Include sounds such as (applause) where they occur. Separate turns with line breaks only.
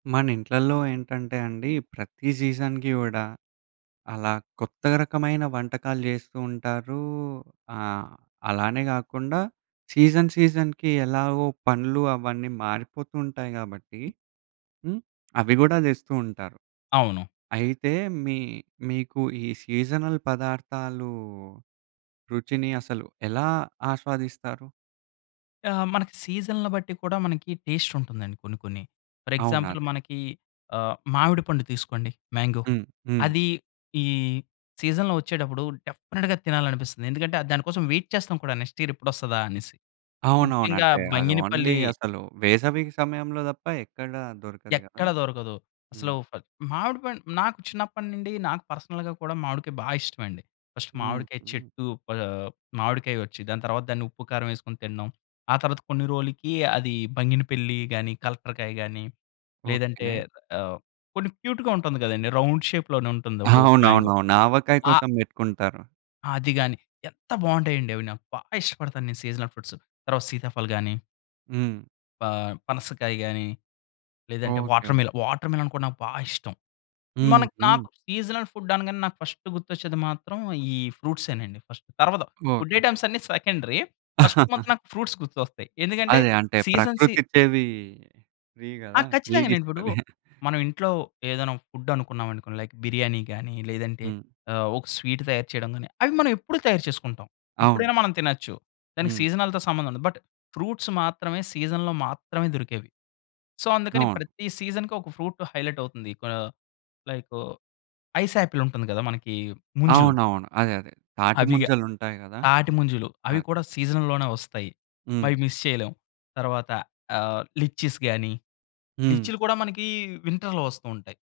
మన ఇంట్లల్లో ఏంటంటే అండి, ప్రతి సీజన్‌కి గూడా, అలా కొత్త రకమైన వంటకాలు జేస్తూ ఉంటారు. ఆహ్, అలానే గాకుండా సీజన్, సీజన్‌కి ఎలాగో పనులు అవన్నీ మారిపోతూ ఉంటాయి గాబట్టి హ్మ్, అవి గూడా దెస్తూ ఉంటారు.
అవును.
అయితే, మీ మీకు ఈ సీజనల్ పదార్థాలు రుచిని అసలు, ఎలా ఆస్వాదిస్తారు?
ఆ! మనకి సీజన్‌‌ల బట్టి కూడా మనకి టేస్టుంటుందండి. కొన్ని, కొన్ని. ఫర్
అవును.
ఎగ్జాంపుల్
అదే.
మనకి ఆహ్, మావిడిపండు తీసుకోండి. మ్యాంగో.
హ్మ్, హ్మ్.
అదీ, ఈ సీజన్‌లో వచ్చేటప్పుడు డెఫినెట్‌గా తినాలనిపిస్తాది. ఎందుకంటే, ఆహ్, దాని కోసం వెయిట్ చేస్తాం కూడా నెక్స్ట్ ఇయర్ ఎప్పుడొస్తదా అనేసి.
అవునవును.
ముఖ్యంగా
అంటే, అది ఓన్లీ
బంగినపల్లి
అసలు వేసవి సమయంలో దప్పా ఎక్కడా దొరకదు గదా!
ఎక్కడా దొరకదు. అసలు
హ్మ్.
ఫ మావిడి పండు నాకు చిన్నప్పడినిండి, నాకు పర్సనల్‌గా కూడా మావిడికాయ బా ఇష్టమండి. ఫస్టు మావిడికాయ
హుహు.
చెట్టు ప మావిడికాయొచ్చి, దాని తర్వాత దాన్ని ఉప్పు, కారం యేసుకొని తినడం. ఆ తర్వాత కొన్ని రోలుకి అది బంగినపిల్లి గానీ, కలెక్టర్‌కాయ గానీ లేదంటే
ఓకే.
ఆహ్, కొన్ని క్యూట్‌గా ఉంటుంది గదండీ. రౌండ్ షేప్‌లోనే ఉంటుంది. ఒక, ఒక మ్యాంగో.
అవునవునవును. ఆవకాయ
ఆ
కోసం బెట్టుకుంటారు.
అది గాని, ఎంత బావుంటాయండి అవి నాకు, బా ఇష్టపడతాను నేను సీజనల్ ఫ్రూట్స్. తర్వాత, సీతాఫల్ గాని...
హ్మ్.
ప పనసకాయ గాని, లేదంటే
ఓకే. కెవ్
వాటర్‌మెల వాటర్‌మెలన్ కూడా నాకు బా ఇష్టం. మనక్
హుహు.
నాకు సీజనల్ ఫుడ్ అనగానే నాకు ఫస్టు గుర్తొచ్చేది మాత్రం, ఈ ఫ్రూట్సేనండి ఫస్ట్. తరువాత ఫుడ్
ఓకే.
ఐటెమ్స్ అన్ని సెకండరీ. ఫస్ట్ మాత్రం
(chuckles)
నాకు ఫ్రూట్స్ గుర్తొస్తాయి. ఎందుకంటే,
అదే. అంటే
సీజన్‌ సీ
ప్రకృతి ఇచ్చేవీ ఫ్రీ
ఆ!
గదా!
ఖచ్చితంగా. నేను ఇప్పుడు
ఫ్రీగిస్తది. (chuckles)
మనం ఇంట్లో ఏదైనా ఫుడ్డు అనుకున్నావనుకోండి. లైక్ బిర్యానీ గాని, లేదంటే
హ్మ్.
ఆహ్, ఒక స్వీట్ తయారు చేయడం గాని, అవి మనం ఎప్పుడూ తయారు చేసుకుంటాం.
అవును.
ఎప్పుడైనా మనం తినొచ్చు. దానికి
హ్మ్.
సీజనల్‌తో సంబంధం ఉండదు. బట్ ఫ్రూట్స్ మాత్రమే సీజన్‌లో మాత్రమే దొరికేవి. సో, అందుకని
అవును.
ప్రతి సీజన్‌కి ఒక ఫ్రూటు హైలైట్ అవుతుంది. లైకు, ఐసాపిలుంటుంది గదా! మనకీ ముంజులు.
అవునవును. అదే అదే.
అవిగా
తాటిముంజలుంటాయి గదా!
తాటిముంజలు.
ఆ!
అవి కూడా సీజన్‌ల్లోనే వస్తాయి.
హ్మ్.
అవి మిస్ చేయలేం. తర్వాత ఆహ్, లిచ్చిస్ గాని,
హ్మ్.
లిచ్చిలు కూడా మనకీ వింటర్‌లో వస్తూ ఉంటాయి.